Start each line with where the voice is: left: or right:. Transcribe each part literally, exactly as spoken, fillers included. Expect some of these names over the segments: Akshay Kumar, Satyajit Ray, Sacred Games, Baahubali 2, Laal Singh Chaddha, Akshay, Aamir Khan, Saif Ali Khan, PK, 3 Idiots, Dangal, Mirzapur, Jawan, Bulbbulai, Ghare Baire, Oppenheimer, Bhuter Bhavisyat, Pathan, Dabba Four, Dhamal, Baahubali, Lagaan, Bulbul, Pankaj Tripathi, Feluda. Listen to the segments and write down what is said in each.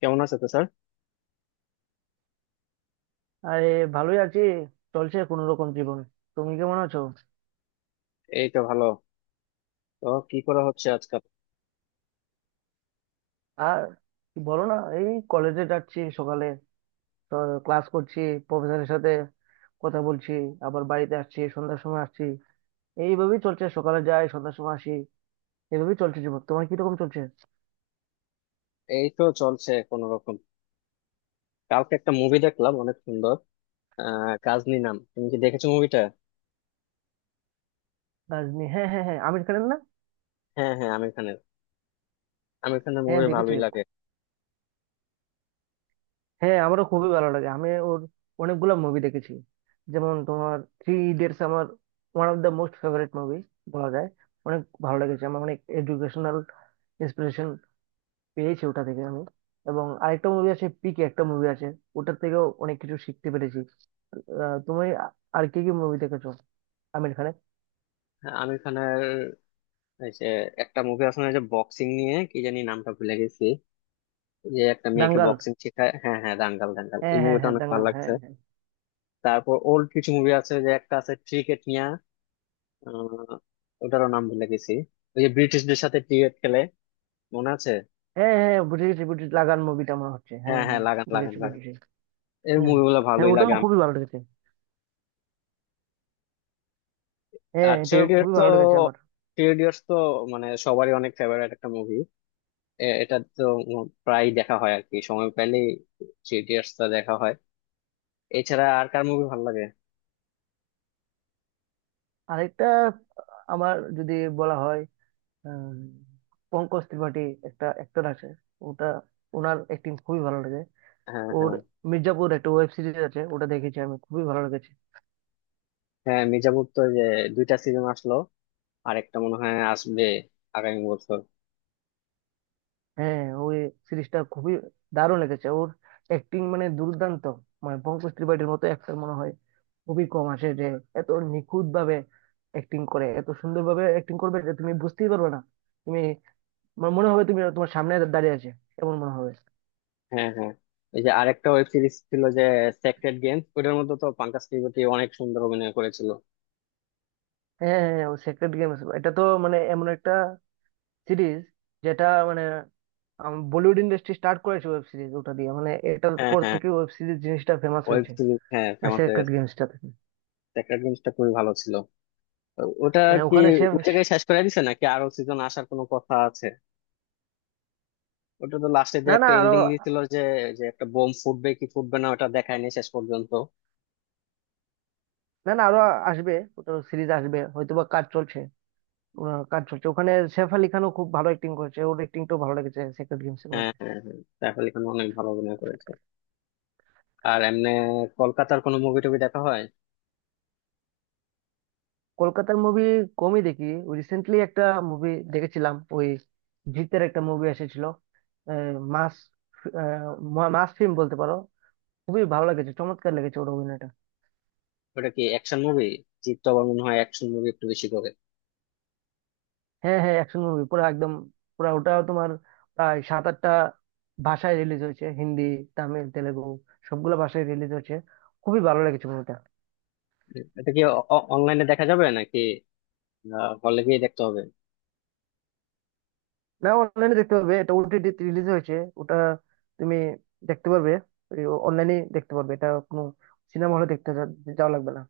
left: কেমন আছে তো স্যার?
right: আরে, ভালোই আছি। চলছে কোনো রকম জীবন। তুমি কেমন আছো?
left: এই তো ভালো। তো কি করা হচ্ছে আজকাল?
right: আর কি বলো না, এই কলেজে যাচ্ছি সকালে, তো ক্লাস করছি, প্রফেসরের সাথে কথা বলছি, আবার বাড়িতে আসছি সন্ধ্যার সময় আসছি। এইভাবেই চলছে, সকালে যাই সন্ধ্যার সময় আসি। এইভাবেই চলছে জীবন। তোমার কিরকম চলছে?
left: এই তো চলছে কোনো রকম। কালকে একটা মুভি দেখলাম, অনেক সুন্দর। আহ কাজনি নাম, তুমি কি দেখেছো মুভিটা?
right: রাজনী, হ্যাঁ হ্যাঁ হ্যাঁ, আমির খানের না?
left: হ্যাঁ হ্যাঁ, আমির খানের। আমির খানের
right: হ্যাঁ,
left: মুভি
right: দেখেছি।
left: ভালোই লাগে।
right: হ্যাঁ, আমারও খুবই ভালো লাগে। আমি ওর অনেকগুলো মুভি দেখেছি। যেমন তোমার থ্রি ইডিয়টস আমার one of the most favourite movie বলা যায়। অনেক ভালো লেগেছে আমার, অনেক এডুকেশনাল ইন্সপিরেশন পেয়েছি ওটা থেকে আমি। এবং আরেকটা মুভি আছে পিকে, একটা মুভি আছে, ওটার থেকেও অনেক কিছু শিখতে পেরেছি। আহ, তুমি আ- আর কি কি মুভি দেখেছো আমির খানের?
left: হ্যাঁ, আমির খানের। এই যে একটা মুভি আছে না, এই যে বক্সিং নিয়ে, কি জানি নামটা ভুলে গেছি, যে একটা মেয়েকে
right: দাঙ্গাল,
left: বক্সিং শেখায়। হ্যাঁ হ্যাঁ, দাঙ্গাল দাঙ্গাল, ওই
right: হ্যাঁ হ্যাঁ
left: মুভিটা
right: হ্যাঁ,
left: অনেক ভালো
right: দাঙ্গাল, হ্যাঁ
left: লাগছে।
right: হ্যাঁ,
left: তারপর ওর কিছু মুভি আছে, যে একটা আছে ক্রিকেট নিয়ে, আহ ওটারও নাম ভুলে গেছি। ওই যে ব্রিটিশদের সাথে ক্রিকেট খেলে, মনে আছে?
right: হ্যাঁ হ্যাঁ হ্যাঁ, বুঝে গেছি বুঝে গেছি। লাগান মুভিটা মনে হচ্ছে,
left: হ্যাঁ
right: হ্যাঁ
left: হ্যাঁ,
right: হ্যাঁ,
left: লাগান লাগান
right: বুঝেছি
left: লাগান।
right: বুঝেছি।
left: এর
right: হ্যাঁ
left: মুভিগুলো
right: হ্যাঁ,
left: ভালোই
right: ওটাও
left: লাগে আমার।
right: খুবই ভালো লেগেছে। হ্যাঁ
left: আর থ্রি
right: এটা
left: ইডিয়টস
right: খুবই
left: তো,
right: ভালো লেগেছে আমার।
left: থ্রি ইডিয়টস তো মানে সবারই অনেক ফেভারিট একটা মুভি। এটা তো উম প্রায় দেখা হয় আর কি, সময় পেলেই থ্রি ইডিয়টস টা দেখা হয়। এছাড়া আর কার মুভি ভালো লাগে?
right: আরেকটা, আমার যদি বলা হয়, উম, পঙ্কজ ত্রিপাঠী একটা অ্যাক্টর আছে ওটা, ওনার অ্যাক্টিং খুবই ভালো লাগে।
left: হ্যাঁ
right: ওর
left: হ্যাঁ
right: মির্জাপুর একটা ওয়েব সিরিজ আছে, ওটা দেখেছি আমি, খুবই ভালো লেগেছে।
left: হ্যাঁ। মির্জাপুর তো যে দুইটা সিজন আসলো, আর একটা মনে হয় আসবে আগামী বছর।
right: হ্যাঁ ওই সিরিজটা খুবই দারুণ লেগেছে। ওর অ্যাক্টিং মানে দুর্দান্ত। মানে পঙ্কজ ত্রিপাঠীর মতো অ্যাক্টর মনে হয় খুবই কম আসে, যে এত নিখুঁত ভাবে অ্যাক্টিং করে, এত সুন্দর ভাবে অ্যাক্টিং করবে যে তুমি বুঝতেই পারবে না। তুমি, তোমার মনে হবে তুমি তোমার সামনে দাঁড়িয়ে আছে, এমন মনে হবে।
left: হ্যাঁ হ্যাঁ। এই যে আরেকটা ওয়েব সিরিজ ছিল যে, সেক্রেড গেমস, ওটার মধ্যে তো পাঙ্কাজ ত্রিপাঠী অনেক সুন্দর অভিনয় করেছিল।
right: হ্যাঁ হ্যাঁ হ্যাঁ, ও সেক্রেট গেমস, এটা তো মানে এমন একটা সিরিজ, যেটা মানে আম, বলিউড ইন্ডাস্ট্রি স্টার্ট করেছে ওয়েব সিরিজ ওটা দিয়ে। মানে এটার
left: হ্যাঁ
right: পর
left: হ্যাঁ,
right: থেকে ওয়েব সিরিজ জিনিসটা ফেমাস
left: ওয়েব
right: হয়েছে
left: সিরিজ হ্যাঁ ফেমাস হয়ে
right: সেক্রেট
left: গেছে।
right: গেমসটা থেকে।
left: ট্যাকরা গেমসটা খুবই ভালো ছিল। তো ওটা
right: হ্যাঁ
left: কি
right: ওখানে সে,
left: ওই জায়গায় শেষ করে দিছে, নাকি আরো সিজন আসার কোনো কথা আছে? ওটা তো লাস্টে
right: না
left: দিয়ে
right: না
left: একটা
right: আরো,
left: এন্ডিং দিছিল যে, যে একটা বোম ফুটবে কি ফুটবে না, ওটা দেখায়নি শেষ পর্যন্ত।
right: না না আরো আসবে। ওটা সিরিজ আসবে হয়তোবা, কাজ চলছে ওরা, কাজ চলছে ওখানে। সেফ আলি খানও খুব ভালো অ্যাক্টিং করেছে, ওর অ্যাক্টিংটাও ভালো লেগেছে সেক্রেট গেমস এর
left: হ্যাঁ
right: মধ্যে।
left: হ্যাঁ হ্যাঁ, সাইফ আলি খান অনেক ভালো অভিনয় করেছে। আর এমনি কলকাতার কোনো মুভি টুভি দেখা হয়?
right: কলকাতার মুভি কমই দেখি। রিসেন্টলি একটা মুভি দেখেছিলাম, ওই জিতের একটা মুভি এসেছিল। আহ, মাস, আহ, মা- মাস ফিল্ম বলতে পারো। খুবই ভালো লেগেছে, চমৎকার লেগেছে ওর অভিনয়টা।
left: ওটা কি অ্যাকশন মুভি? জিৎ তো আবার মনে হয় অ্যাকশন মুভি একটু বেশি করে।
right: হ্যাঁ হ্যাঁ, অ্যাকশন মুভি পুরো একদম, পুরো ওটা তোমার প্রায় সাত আটটা ভাষায় রিলিজ হয়েছে, হিন্দি, তামিল, তেলেগু, সবগুলো ভাষায় রিলিজ হয়েছে। খুবই ভালো লেগেছে মুভিটা।
left: হুম, এটা কি অনলাইনে দেখা যাবে নাকি হলে গিয়ে দেখতে হবে?
right: না, অনলাইনে দেখতে পারবে, এটা ওটিটি রিলিজ হয়েছে। ওটা তুমি দেখতে পারবে, অনলাইনে দেখতে পারবে, এটা কোনো সিনেমা হলে দেখতে যা- যাওয়া লাগবে না।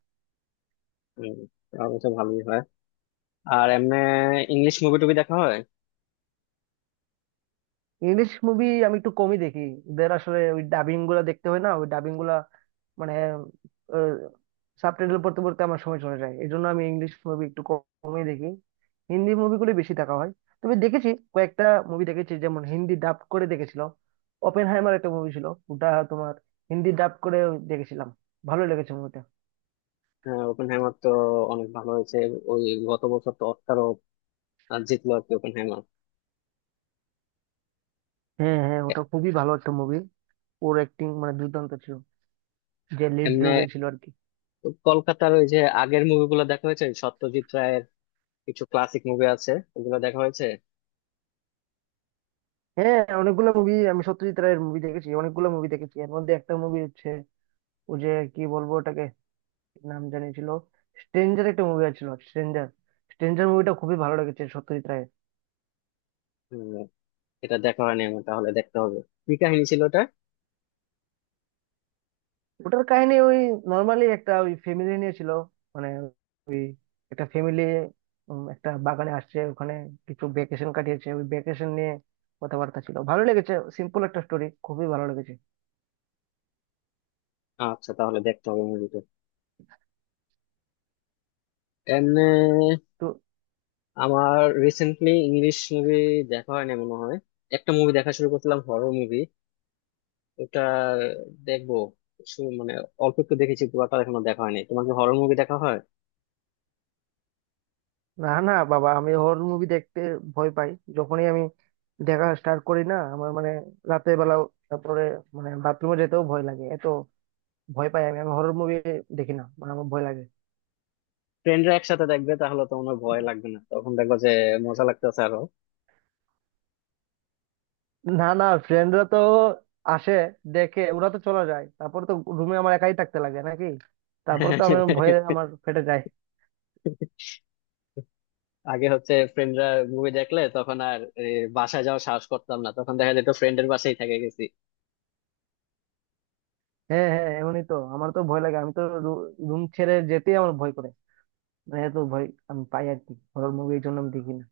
left: হম, তাহলে তো ভালোই হয়। আর এমনি ইংলিশ মুভি টুভি দেখা হয়?
right: ইংলিশ মুভি আমি একটু কমই দেখি। এদের আসলে ওই ডাবিং গুলা দেখতে হয় না, ওই ডাবিং গুলা মানে সাবটাইটেল পড়তে পড়তে আমার সময় চলে যায়, এই জন্য আমি ইংলিশ মুভি একটু কম- কমই দেখি। হিন্দি মুভিগুলো বেশি দেখা হয়, তবে দেখেছি কয়েকটা মুভি দেখেছি, যেমন হিন্দি ডাব করে দেখেছিল। ওপেন হাইমার একটা মুভি ছিল, ওটা তোমার হিন্দি ডাব করে দেখেছিলাম। ভালো লেগেছে মুভিটা।
left: হ্যাঁ ওপেন হ্যামার তো অনেক ভালো হয়েছে। ওই গত বছর তো অস্কারও আহ, জিতলো আর কি ওপেন হ্যামার।
right: হ্যাঁ হ্যাঁ, ওটা খুবই ভালো একটা মুভি। ওর অ্যাক্টিং মানে দুর্দান্ত ছিল, যে লিড
left: এমনি
right: রোলে ছিল আর কি।
left: কলকাতার ওই যে আগের মুভিগুলো দেখা হয়েছে, সত্যজিৎ রায়ের কিছু ক্লাসিক মুভি আছে, ওগুলো দেখা হয়েছে?
right: হ্যাঁ অনেকগুলো মুভি আমি সত্যজিৎ রায়ের মুভি দেখেছি, অনেকগুলো মুভি দেখেছি। এর মধ্যে একটা মুভি হচ্ছে, ও যে, কি বলবো ওটাকে, কি নাম জানি ছিল, স্ট্রেঞ্জার, একটা মুভি ছিল স্ট্রেঞ্জার। স্ট্রেঞ্জার মুভিটা খুবই ভালো লেগেছে সত্যজিৎ রায়ের।
left: হম, এটা দেখা হয়নি আমার, তাহলে দেখতে হবে। কি কাহিনী ছিল ওটা?
right: ওটার কাহিনী ওই নর্মালি একটা ওই ফ্যামিলি নিয়ে ছিল, মানে ওই একটা ফ্যামিলি একটা বাগানে আসছে, ওখানে কিছু ভ্যাকেশন কাটিয়েছে, ওই ভ্যাকেশন নিয়ে কথাবার্তা ছিল, ভালো লেগেছে। সিম্পল একটা স্টোরি, খুবই ভালো লেগেছে।
left: আচ্ছা তাহলে দেখতে হবে মুভিটা। এমনি
right: তো
left: আমার রিসেন্টলি ইংলিশ মুভি দেখা হয়নি মনে হয়। একটা মুভি দেখা শুরু করছিলাম, হরর মুভি, ওটা দেখবো। শু- মানে অল্প একটু দেখেছি, পুরোটা এখনো দেখা হয়নি। তোমার কি হরর মুভি দেখা হয়?
right: না না বাবা, আমি হরর মুভি দেখতে ভয় পাই। যখনই আমি দেখা স্টার্ট করি না, আমার মানে রাতের বেলা, তারপরে মানে বাথরুমে যেতেও ভয় লাগে, এত ভয় পাই আমি। আমি হরর মুভি দেখি না, মানে আমার ভয় লাগে।
left: ফ্রেন্ডরা একসাথে দেখবে, তাহলে তো মনে হয় ভয় লাগবে না, তখন দেখবো যে মজা লাগতেছে আরো।
right: না না, ফ্রেন্ডরা তো আসে, দেখে, ওরা তো চলে যায়, তারপর তো রুমে আমার একাই থাকতে লাগে নাকি, তারপর তো আমি ভয়ে আমার ফেটে যায়।
left: আগে হচ্ছে ফ্রেন্ডরা মুভি দেখলে তখন আর এ, বাসায় যাওয়ার সাহস করতাম না, তখন দেখা যেত ফ্রেন্ডের বাসায় থেকে গেছি।
right: হ্যাঁ হ্যাঁ এমনই, তো আমার তো ভয় লাগে, আমি তো রুম ছেড়ে যেতেই আমার ভয় করে। মানে এত ভয় আমি পাই আর কি হরর মুভি, এই জন্য আমি দেখি না।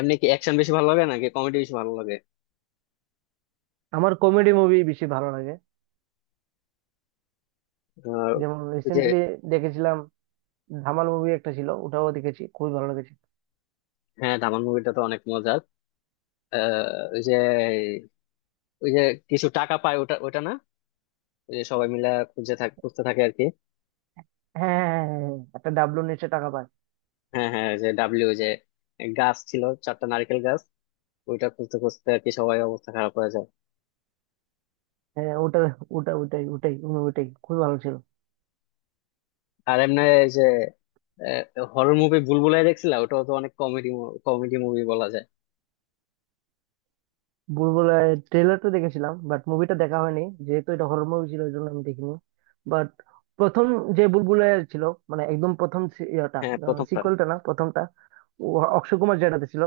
left: এমনি কি অ্যাকশন বেশি ভালো লাগে নাকি কমেডি বেশি ভালো লাগে?
right: আমার কমেডি মুভি বেশি ভালো লাগে,
left: আহ,
right: যেমন
left: ওই যে।
right: রিসেন্টলি দেখেছিলাম ধামাল মুভি একটা ছিল, ওটাও দেখেছি, খুবই ভালো লেগেছে।
left: হ্যাঁ ধামাল মুভিটা তো অনেক মজার। আহ, ওই যে, ওই যে কিছু টাকা পায়, ওটা ওটা না, ওই যে সবাই মিলে খুঁজে থাকে, খুঁজতে থাকে আর কি।
right: হ্যাঁ হ্যাঁ হ্যাঁ হ্যাঁ, হ্যাঁ, একটা ডাবলু নিচে টাকা পায়।
left: হ্যাঁ হ্যাঁ, ওই যে ডাব্লিউ যে গাছ ছিল, চারটা নারকেল গাছ, ওইটা খুঁজতে খুঁজতে আর কি সবাই অবস্থা খারাপ হয়ে যায়।
right: হ্যাঁ ওটা, ওটা ওটাই ওটাই মুভিটাই খুবই ভালো ছিল।
left: আর এমনি এই যে হরর মুভি বুলবুলাই দেখছিলা, ওটাও তো অনেক কমেডি, কমেডি মুভি বলা যায়।
right: বুলবুল ট্রেলার তো দেখেছিলাম, বাট মুভিটা দেখা হয়নি, যেহেতু এটা হরর মুভি ছিল ওই জন্য আমি দেখিনি। বাট প্রথম যে বুলবুলের ছিল, মানে একদম প্রথম, সি- ইয়েটা,
left: হ্যাঁ প্রথমটা।
right: সিকুয়েলটা না, প্রথমটা, ও অক্ষয় কুমার যেটাতে ছিল,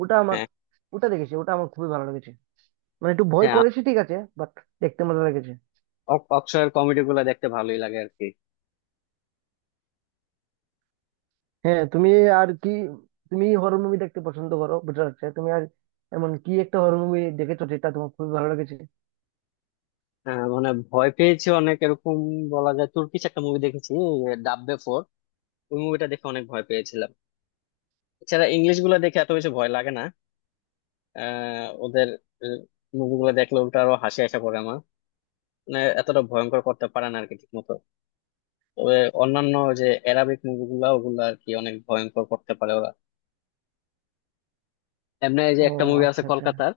right: ওটা আমার,
left: হ্যাঁ
right: ওটা দেখেছি, ওটা আমার খুবই ভালো লেগেছে। মানে একটু ভয়
left: হ্যাঁ।
right: করেছি ঠিক আছে, বাট দেখতে মজা লেগেছে।
left: অ- অক্ষয়ের কমেডি গুলা দেখতে ভালোই লাগে আর কি।
right: হ্যাঁ তুমি, আর কি, তুমি হরর মুভি দেখতে পছন্দ করো বুঝতে পারছি। তুমি আর এমন কি একটা হরর মুভি দেখেছো যেটা তোমার খুবই ভালো লেগেছে?
left: আহ, মানে ভয় পেয়েছি অনেক, এরকম বলা যায় তুর্কিশ একটা মুভি দেখেছি, ডাব্বে ফোর, ওই মুভিটা দেখে অনেক ভয় পেয়েছিলাম। এছাড়া ইংলিশ গুলা দেখে এত বেশি ভয় লাগে না। আহ ওদের মুভিগুলো দেখলে ওটা আরো হাসি আসা পড়ে আমার, মানে এতটা ভয়ঙ্কর করতে পারে না আর কি ঠিক মতো। তবে অন্যান্য যে অ্যারাবিক মুভিগুলা ওগুলা আর কি অনেক ভয়ঙ্কর করতে পারে ওরা। এমনি এই যে
right: ও
left: একটা মুভি আছে
right: আচ্ছা আচ্ছা।
left: কলকাতার,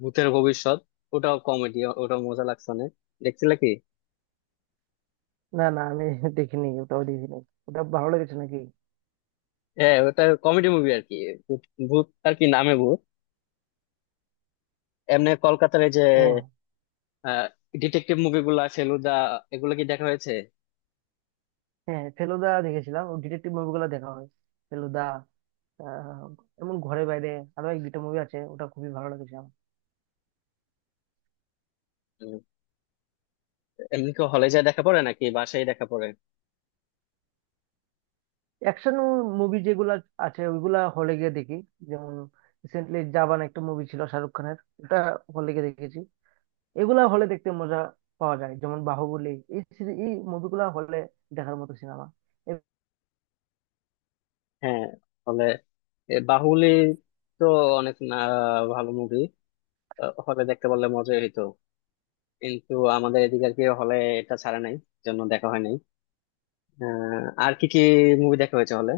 left: ভূতের ভবিষ্যৎ, ওটাও কমেডি, ওটাও মজা লাগছে অনেক। দেখছিলে কি?
right: না না আমি দেখিনি, ওটাও দেখিনি। ওটা ভালো লেগেছে নাকি?
left: হ্যাঁ ওটা কমেডি মুভি আর কি, ভূত, ভূত আর কি নামে, ভূত। এমনি কলকাতার এই যে
right: ও
left: ডিটেকটিভ মুভিগুলা ফেলুদা, এগুলো কি দেখা হয়েছে?
right: হ্যাঁ, ফেলুদা দেখেছিলাম, ও ডিটেকটিভ মুভিগুলো দেখা হয়, ফেলুদা, আহ, এমন ঘরে বাইরে, আরো এক দুইটা মুভি আছে, ওটা খুবই ভালো লেগেছে আমার।
left: উম, এমনি কি হলে যায় দেখা পড়ে নাকি বাসায় দেখা পড়ে?
right: অ্যাকশন মুভি যেগুলা আছে ওইগুলা হলে গিয়ে দেখি। যেমন রিসেন্টলি জাবান একটা মুভি ছিল শাহরুখ খানের, ওটা হলে গিয়ে দেখেছি। এগুলা হলে দেখতে মজা পাওয়া যায়, যেমন বাহুবলী, এই সিরি- এই মুভিগুলা হলে দেখার মতো সিনেমা।
left: হ্যাঁ হলে। এ, বাহুবলী তো অনেক না ভালো মুভি, হলে দেখতে পারলে মজাই হইতো। কিন্তু আমাদের এদিকে আর কি হলে এটা ছাড়া নাই, জন্য দেখা হয়নি। আহ, আর কি কি মুভি দেখা হয়েছে হলে?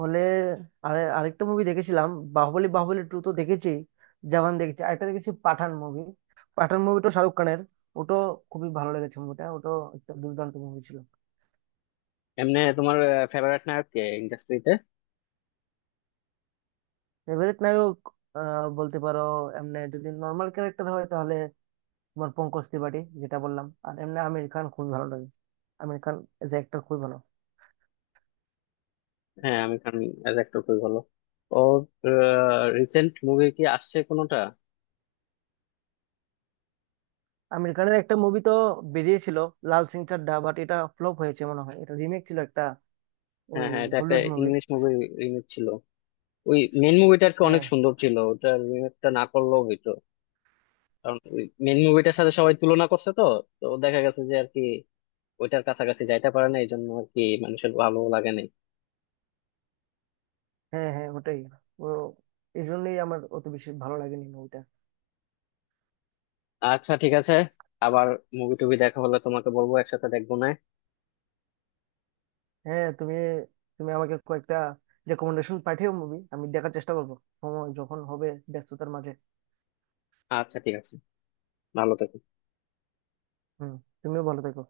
right: হলে আর আরেকটা মুভি দেখেছিলাম, বাহুবলী, বাহুবলী টু তো দেখেছি, জওয়ান দেখেছি, আরেকটা দেখেছি পাঠান মুভি, পাঠান মুভিটা শাহরুখ খানের। ওটাও খুবই ভালো লেগেছে মুভিটা, ওটাও একটা দুর্দান্ত মুভি ছিল।
left: এমনি তোমার ফেভারিট নায়ক কে ইন্ডাস্ট্রিতে?
right: ফেভারিট নায়ক, আহ, বলতে পারো এমনি যদি নর্মাল ক্যারেক্টার হয় তাহলে তোমার পঙ্কজ ত্রিপাঠী, যেটা বললাম। আর এমনি আমির খান খুবই ভালো লাগে, Aamir Khan as a actor খুবই ভালো।
left: হ্যাঁ আমি খান অ্যাজ অ্যাক্টর খুবই ভালো। ওর রিসেন্ট মুভি কি আসছে কোনোটা?
right: আমেরিকানের একটা মুভি তো বেরিয়েছিল, লাল সিং চাড্ডা, বাট এটা ফ্লপ হয়েছে মনে হয়, এটা রিমেক ছিল একটা, এই
left: হ্যাঁ হ্যাঁ, এটা একটা
right: হলিউড মুভির।
left: ইংলিশ মুভি রিমেক ছিল। ওই মেন মুভিটা আর কি অনেক
right: হ্যাঁ
left: সুন্দর ছিল, ওটা রিমেকটা না করলেও হইতো। কারণ ওই মেন মুভিটার সাথে সবাই তুলনা করছে তো, তো দেখা গেছে যে আর কি ওইটার কাছাকাছি যাইতে পারে না, এই জন্য আর কি মানুষের ভালো লাগে নাই।
right: হ্যাঁ হ্যাঁ ওটাই, ও এই জন্যই আমার অত বেশি ভালো লাগেনি মুভিটা।
left: আচ্ছা ঠিক আছে। আবার মুভি টুভি দেখা হলে তোমাকে বলবো, একসাথে দেখবো না।
right: হ্যাঁ তুমি, তুমি আমাকে কয়েকটা রেকমেন্ডেশন পাঠিও মুভি, আমি দেখার চেষ্টা করবো, সময় যখন হবে, ব্যস্ততার মাঝে।
left: আচ্ছা ঠিক আছে, ভালো থেকো।
right: হুম, তুমিও ভালো থেকো।